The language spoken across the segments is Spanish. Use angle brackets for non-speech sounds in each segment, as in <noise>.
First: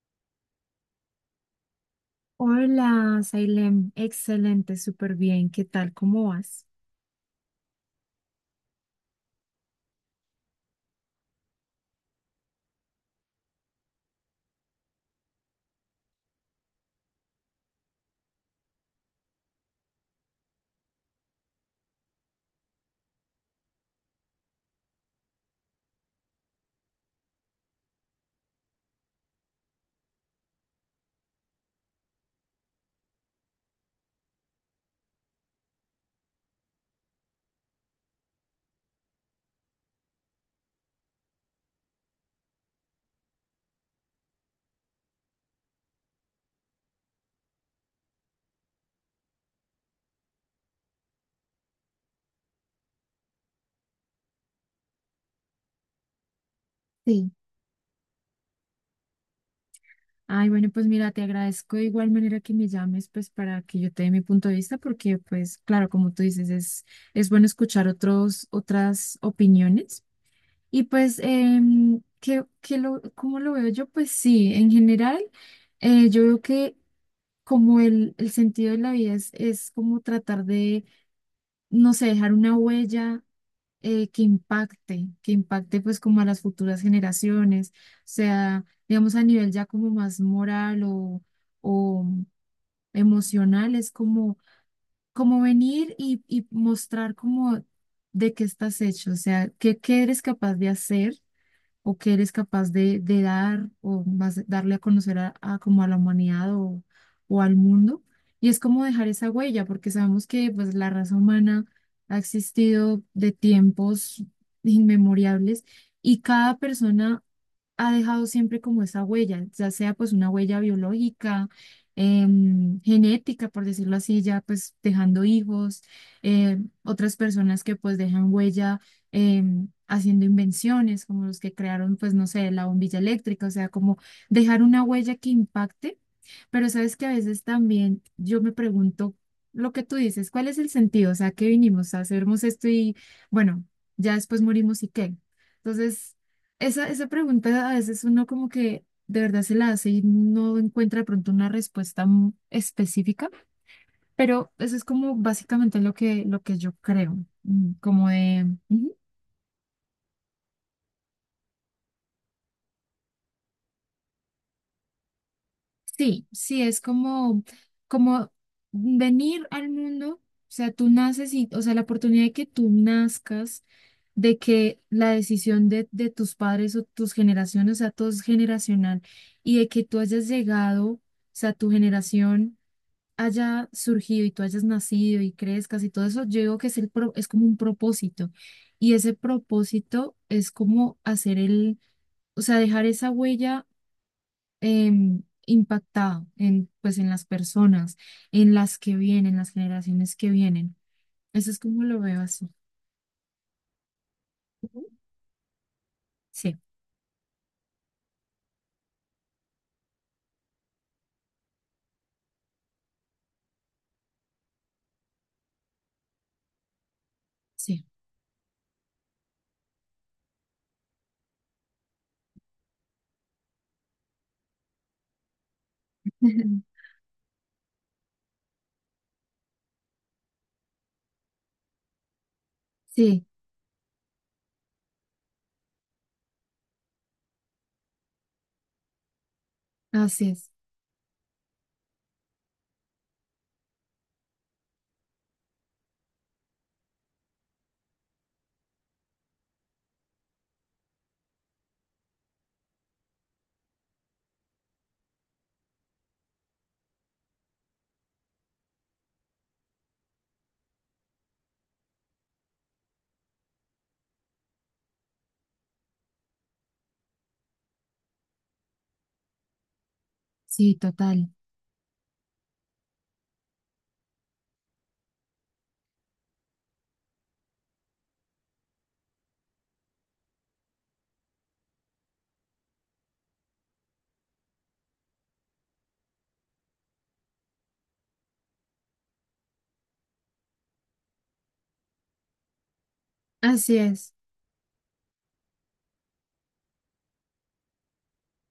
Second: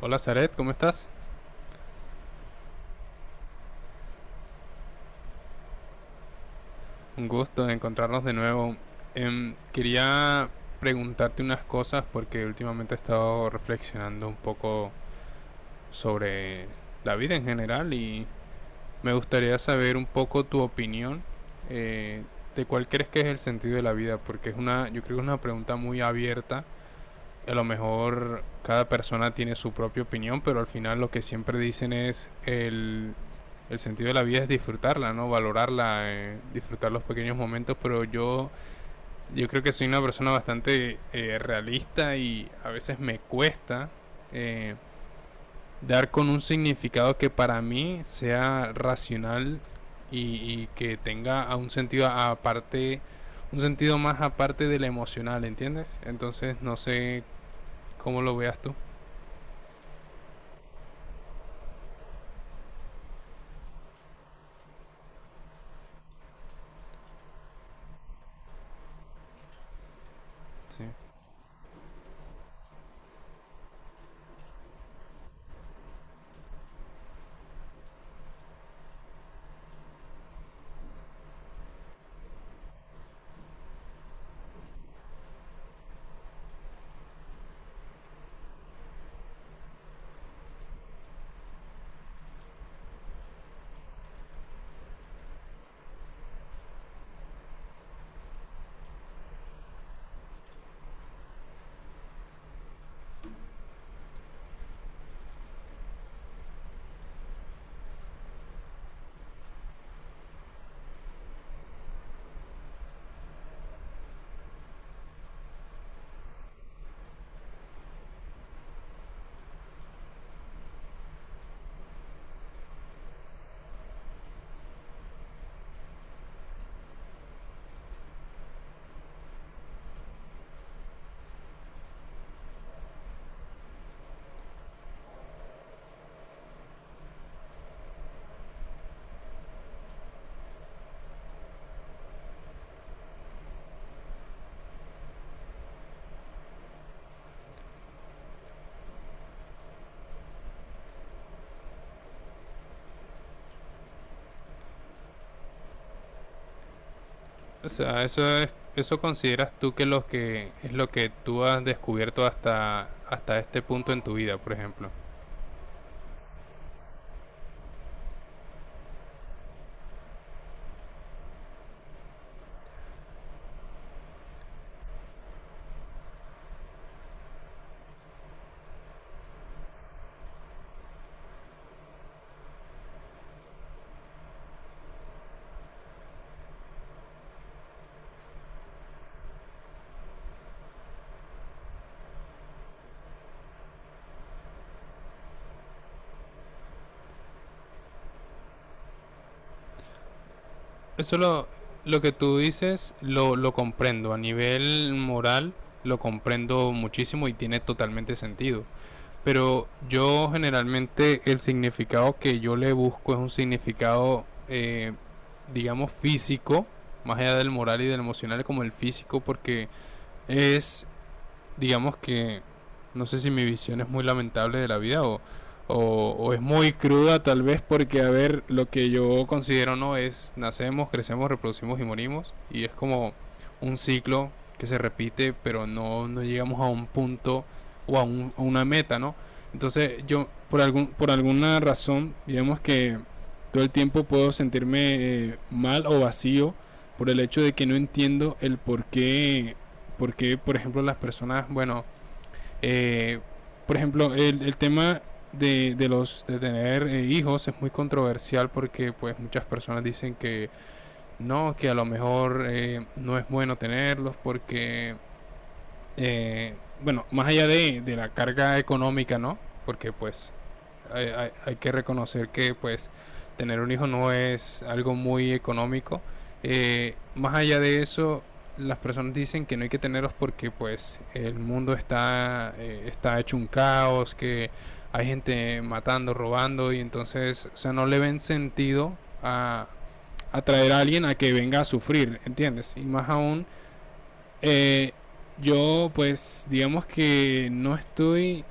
Hola Zaret, ¿cómo estás? Hola, Sailem. Excelente, súper bien. ¿Qué tal? ¿Cómo vas? Un gusto de encontrarnos de nuevo. Quería preguntarte unas cosas porque últimamente he estado reflexionando un poco sobre la vida en general y me gustaría saber un poco tu opinión, eh, de cuál crees que es el sentido de la vida, porque yo creo que es una pregunta muy abierta. A lo mejor cada persona tiene su propia opinión, pero al final lo que siempre dicen es el sentido de la vida es disfrutarla, ¿no? Valorarla, disfrutar los pequeños momentos, pero yo creo que soy una persona bastante realista y a veces me cuesta, eh, dar con un significado que para mí sea racional y, y que tenga a un sentido aparte, un sentido más aparte del emocional, ¿entiendes? Entonces no sé Sí. cómo lo veas tú. Ay, bueno, pues mira, te agradezco de igual manera que me llames, pues para que yo te dé mi punto de vista, porque pues claro, como tú dices, es bueno escuchar otros, otras opiniones. Sí. Y pues, ¿cómo lo veo yo? Pues sí, en general, yo veo que como el sentido de la vida es como tratar de, no sé, dejar una huella que impacte pues como a las futuras generaciones, o sea, digamos a nivel ya como más moral o emocional, es como, como venir y mostrar como de qué estás hecho, o sea, qué, qué eres capaz de hacer o qué eres capaz de dar o más darle a conocer a como a la humanidad o al mundo. Y es como dejar esa huella, porque sabemos que pues la raza humana ha existido de tiempos inmemoriales y cada persona ha dejado siempre como esa huella, ya sea pues una huella biológica, genética, por decirlo así, ya pues dejando hijos, otras personas que pues dejan huella haciendo invenciones, como los que crearon pues no sé, la bombilla eléctrica, o sea, como dejar una huella que impacte, pero sabes que a veces también yo me pregunto lo que tú dices, ¿cuál es el sentido? O sea, ¿qué vinimos a hacermos esto y bueno, ya después morimos y qué? Entonces... esa pregunta a veces uno como que de verdad se la hace y no encuentra de pronto una respuesta específica, pero eso es como básicamente lo que yo creo, O mm, sea, como de, ujú, eso consideras tú que lo que es lo que tú has descubierto hasta hasta este punto en tu vida, por ejemplo. sí, sí, es como, como venir al mundo, o sea, tú naces y, o sea, la oportunidad de que tú nazcas, de que la decisión de tus padres o tus generaciones, o sea, todo es generacional, y de que tú hayas llegado, o sea, tu generación haya surgido y tú hayas nacido y crezcas y todo eso, yo digo que es, es como un propósito. Y ese propósito es como hacer el, o sea, dejar esa huella impactada en, pues, en las personas, en las que vienen, las generaciones que vienen. Eso lo Eso es como lo lo que veo tú así. dices lo lo comprendo a Ujú. nivel moral, lo Sí, comprendo muchísimo y tiene totalmente sentido. Pero yo generalmente el significado que yo le busco es un significado, digamos físico, más allá del moral sí. y del emocional como el físico porque es, digamos que no sé si mi visión es muy lamentable de la vida o es muy <laughs> cruda tal vez porque, a ver, lo que yo considero no es nacemos, crecemos, reproducimos y morimos y es como Sí, un ciclo que se repite pero no llegamos a un punto o a una meta, ¿no? Entonces yo así es. Por alguna razón, digamos que todo el tiempo puedo sentirme, mal o vacío por el hecho de que no entiendo el por qué porque, por ejemplo, las personas, bueno, eh, por ejemplo, el tema de, los de tener, hijos es muy controversial porque pues muchas personas dicen que no, que a lo mejor, no es bueno tenerlos porque, eh, bueno, más allá de la carga económica, ¿no? Porque pues Sí, total. Hay que reconocer que pues tener un hijo no es algo muy económico. Más allá de eso, las personas dicen que no hay que tenerlos porque pues el mundo está, está hecho un caos, que hay gente matando, robando y entonces, o sea, no le ven sentido a atraer a alguien a que venga a sufrir, ¿entiendes? Y más aún, Así es. eh, yo, pues, digamos que no estoy.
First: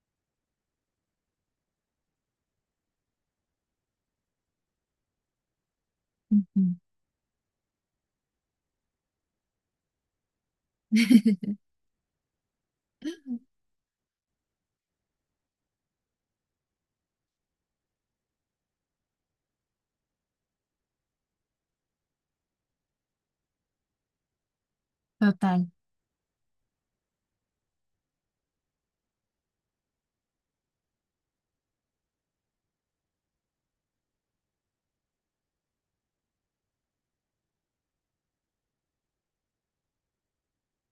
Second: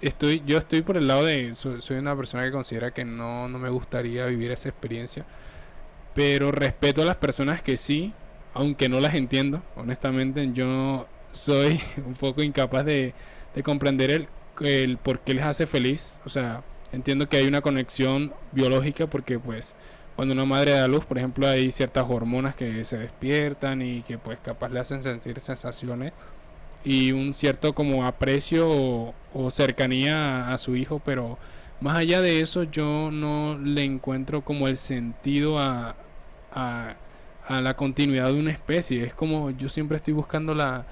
Yo estoy por el lado de. Soy una persona que considera que no, no me gustaría vivir esa experiencia. Pero Ujú. respeto a las personas que sí, aunque no las entiendo. Honestamente, yo <laughs> soy <laughs> un poco incapaz de comprender el por qué les hace feliz. O sea, entiendo que hay una conexión biológica porque, pues, cuando una madre da luz, por ejemplo, hay ciertas hormonas que se despiertan y que, pues, capaz le hacen sentir Total. sensaciones y un cierto como aprecio o cercanía a, su hijo, pero más allá de eso yo no le encuentro como el sentido a, a la continuidad de una especie. Es como yo siempre estoy buscando la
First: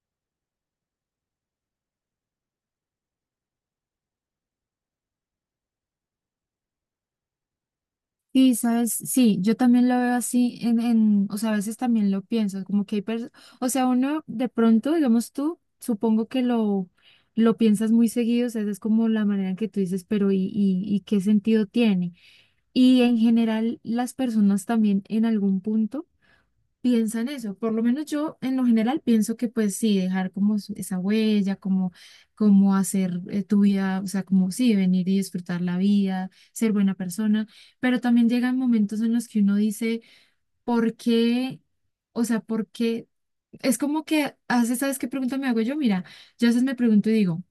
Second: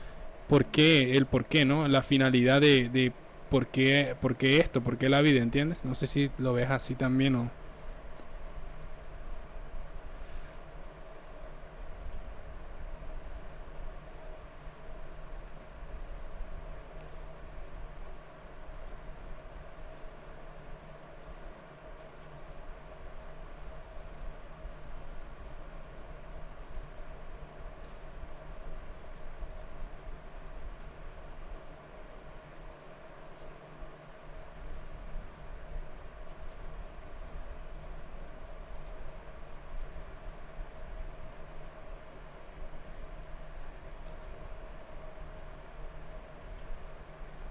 por qué, el por qué, ¿no? La finalidad de por qué esto, por qué la vida, ¿entiendes? No sé si lo ves así también o... Sí, sabes, sí, yo también lo veo así en, o sea, a veces también lo pienso, como que hay personas, o sea, uno de pronto, digamos tú, supongo que lo piensas muy seguido, o sea, esa es como la manera en que tú dices, pero y qué sentido tiene? Y en general, las personas también en algún punto piensa en eso. Por lo menos yo en lo general pienso que pues sí, dejar como esa huella, como, como hacer tu vida, o sea, como sí, venir y disfrutar la vida, ser buena persona, pero también llegan momentos en los que uno dice, ¿por qué? O sea, ¿por qué? Es como que, a veces, ¿sabes qué pregunta me hago yo? Mira, yo a veces me pregunto y digo,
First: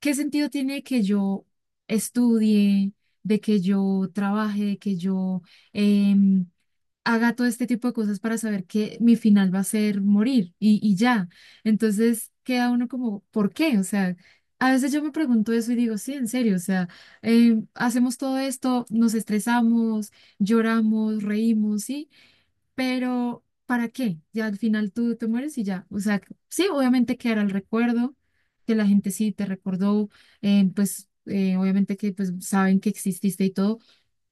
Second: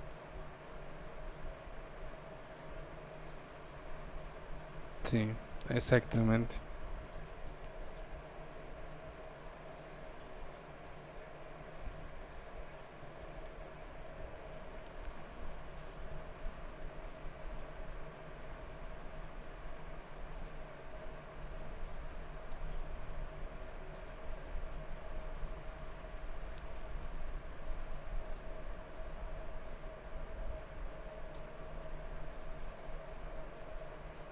¿qué sentido tiene que yo estudie, de que yo trabaje, de que Sí, yo... em, exactamente. haga todo este tipo de cosas para saber que mi final va a ser morir y ya. Entonces queda uno como, ¿por qué? O sea, a veces yo me pregunto eso y digo, sí, en serio, o sea, hacemos todo esto, nos estresamos, lloramos, reímos, sí, pero ¿para qué? Ya al final tú te mueres y ya. O sea, sí, obviamente quedará el recuerdo, que la gente sí te recordó, pues... obviamente que pues saben que exististe y todo,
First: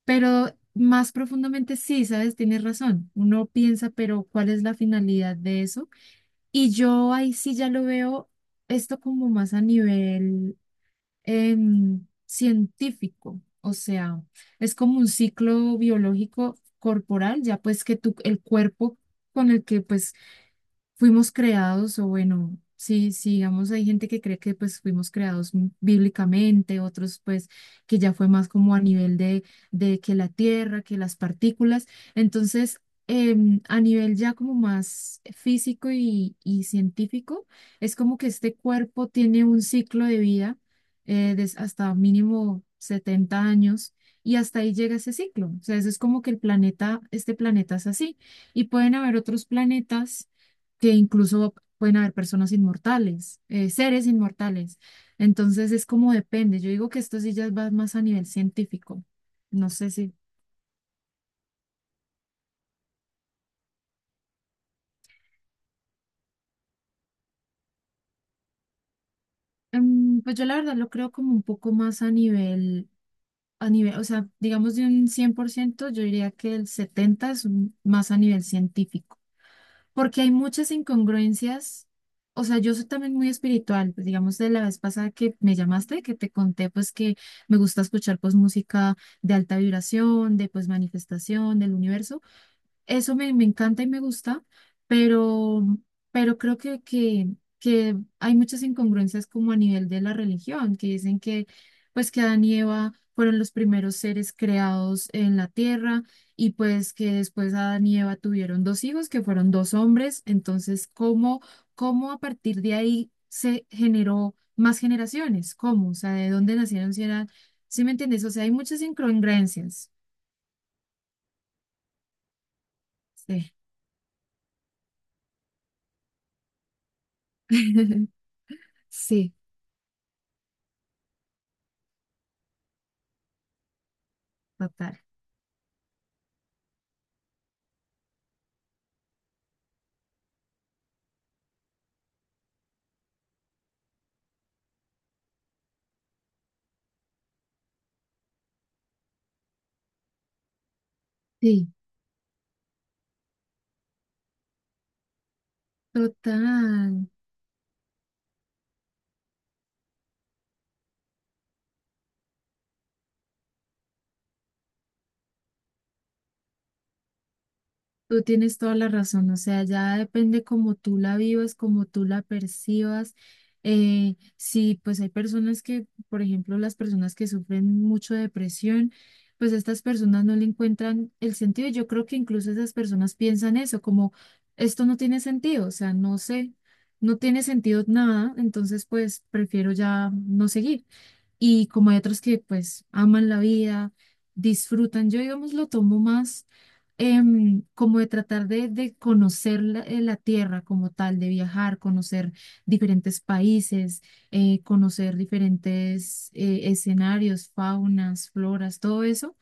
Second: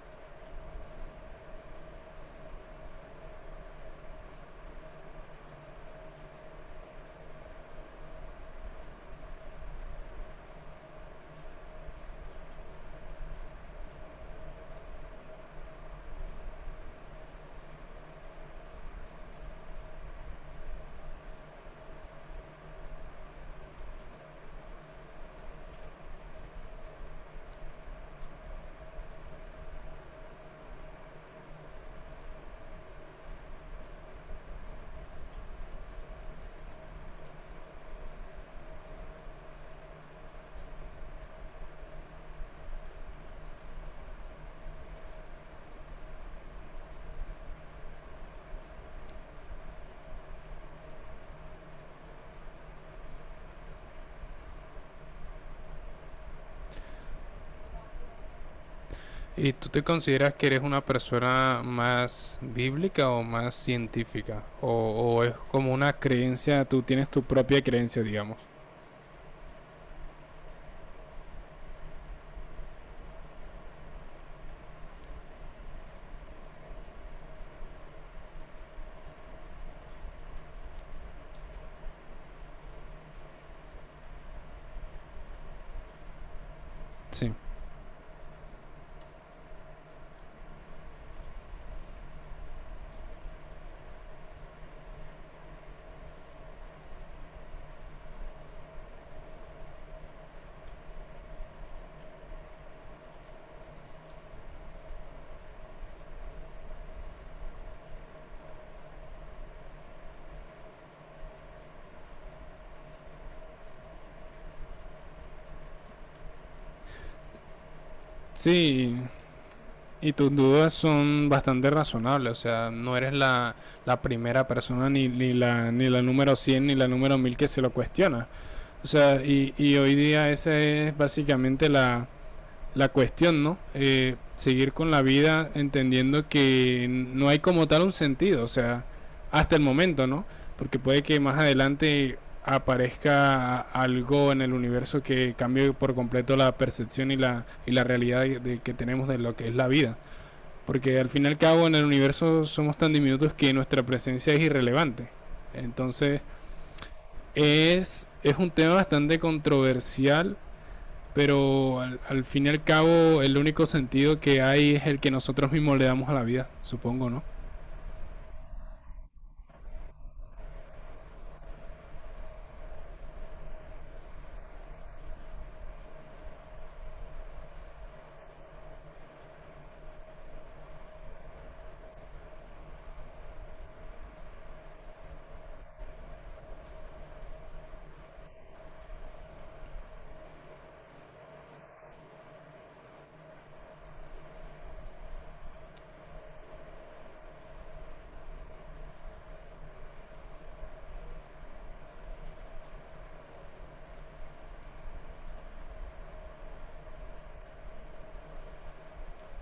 pero más profundamente sí, sabes, tienes razón. Uno piensa, pero ¿cuál es la finalidad de eso? Y yo ahí sí ya lo veo esto como más a nivel científico. O sea, es como un ciclo biológico corporal, ya pues que tu, el cuerpo con el que pues fuimos creados, o bueno, sí, sí, digamos, hay gente que cree que pues fuimos creados bíblicamente, otros pues que ya fue más como a nivel de que la tierra, que las partículas. Entonces, a nivel ya como más físico y científico, es como que este cuerpo tiene un ciclo de vida hasta mínimo 70 años. Y hasta ahí llega ese ciclo. O sea, eso es como que el planeta, este planeta es así. Y pueden haber otros planetas que incluso pueden haber personas inmortales, seres inmortales. Entonces es como depende. Yo digo que esto sí ya va más a nivel científico. ¿Y tú No te sé si, consideras que eres una persona más bíblica o más científica? O es como una creencia, tú tienes tu propia creencia, digamos? Pues yo la verdad lo creo como un poco más a nivel, o sea, digamos de un 100 por ciento, yo diría que el 70 más a nivel científico, porque hay muchas incongruencias. O sea, yo soy también muy espiritual, pues, digamos, de la vez pasada que me llamaste, que te conté, pues que Sí. me gusta escuchar pues música de alta vibración, de pues manifestación, del universo. Eso me, me encanta y me gusta, pero, pero creo que hay muchas incongruencias como a nivel de la religión, que dicen que pues que Adán y Eva fueron los primeros seres creados en la tierra y pues que después Adán y Eva tuvieron dos hijos que fueron dos hombres, entonces ¿cómo, cómo a partir de ahí se generó más generaciones? ¿Cómo? O sea, ¿de dónde nacieron si eran, ¿sí me entiendes? O sea, hay muchas Sí, incongruencias. y tus dudas son bastante razonables, o sea, no eres Sí. La primera persona, ni la número 100 ni la número 1000 que se lo <laughs> cuestiona. O sea, Sí, y hoy día esa es básicamente la cuestión, ¿no? Seguir con total. la vida entendiendo que no hay como tal un sentido, o sea, hasta el momento, ¿no? Porque puede que más adelante aparezca algo en el universo que cambie por completo la percepción y y la realidad de que tenemos de lo que es la vida. Porque al fin y al cabo Sí, en el universo somos tan diminutos que nuestra presencia es irrelevante. Entonces total. Es un tema bastante controversial, pero al, al fin y al cabo, el único sentido que hay es el que nosotros mismos le damos a la vida, supongo, ¿no? Tú tienes toda la razón. O sea, ya depende cómo tú la vivas, cómo tú la percibas. Sí, pues hay personas que, por ejemplo, las personas que sufren mucho de depresión, pues estas personas no le encuentran el sentido. Yo creo que incluso esas personas piensan eso, como esto no tiene sentido. O sea, no sé, no tiene sentido nada. Entonces, pues prefiero ya no seguir. Y como hay otros que pues aman la vida, disfrutan. Yo, digamos, lo tomo más como de tratar de conocer la, la tierra como tal, de viajar, conocer diferentes países, conocer diferentes escenarios, faunas, floras, todo eso.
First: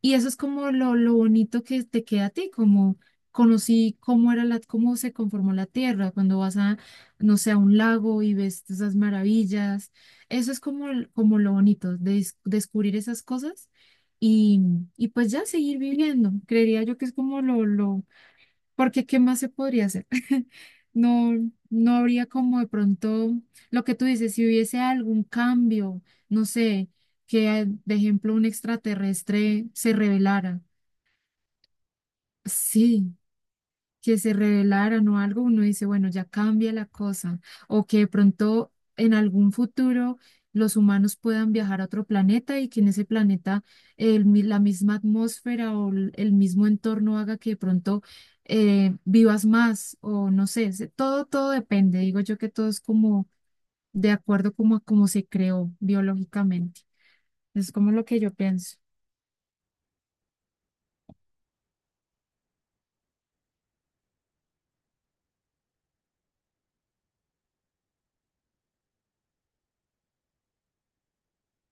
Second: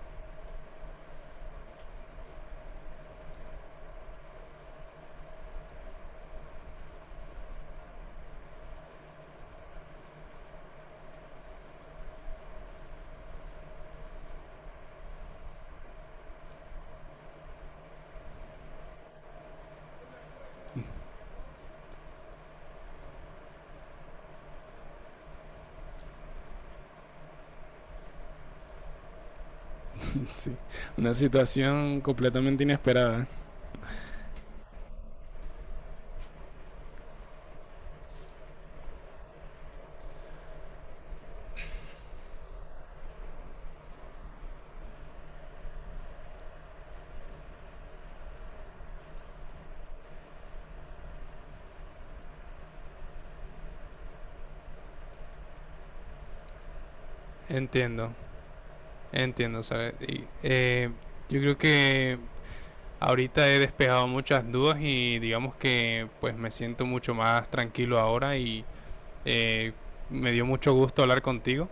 Y eso es como lo bonito que te queda a ti, como conocí cómo era la, cómo se conformó la tierra, cuando vas a, no sé, a un lago y ves esas maravillas. Eso es como, como lo bonito, descubrir esas cosas y, y pues ya seguir viviendo. Creería yo que es como lo, porque ¿qué más se podría hacer? <laughs> No, no habría como de pronto lo que tú dices, si hubiese algún cambio, no sé, que de ejemplo un extraterrestre se <laughs> Sí, revelara. una situación completamente Sí, inesperada. que se revelaran o algo, uno dice, bueno, ya cambia la cosa, o que de pronto en algún futuro los humanos puedan viajar a otro planeta y que en ese planeta la misma atmósfera o el mismo entorno haga que de pronto vivas más o no sé, se- todo, todo depende, digo yo que todo es como de acuerdo como a cómo se creó biológicamente, es como lo Entiendo, que yo pienso. entiendo, ¿sabes? Y, yo creo que ahorita he despejado muchas dudas y digamos que pues me siento mucho más tranquilo ahora y, eh, me dio mucho gusto hablar contigo.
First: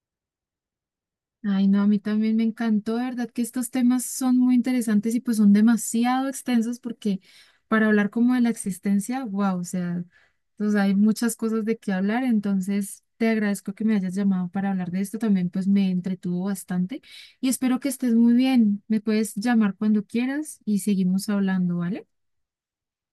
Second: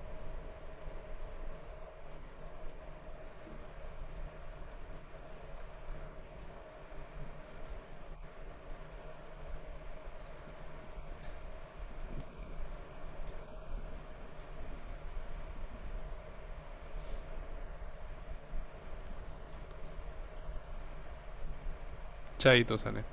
Ay, no, a mí también me encantó, de verdad que estos temas son muy interesantes y pues son demasiado extensos porque para hablar como de la existencia, wow, o sea, pues hay muchas cosas de qué hablar, entonces te agradezco que me hayas llamado para hablar de esto, también pues me entretuvo bastante y espero que estés muy bien, me puedes llamar cuando quieras y seguimos hablando, ¿vale? Chaito, sale.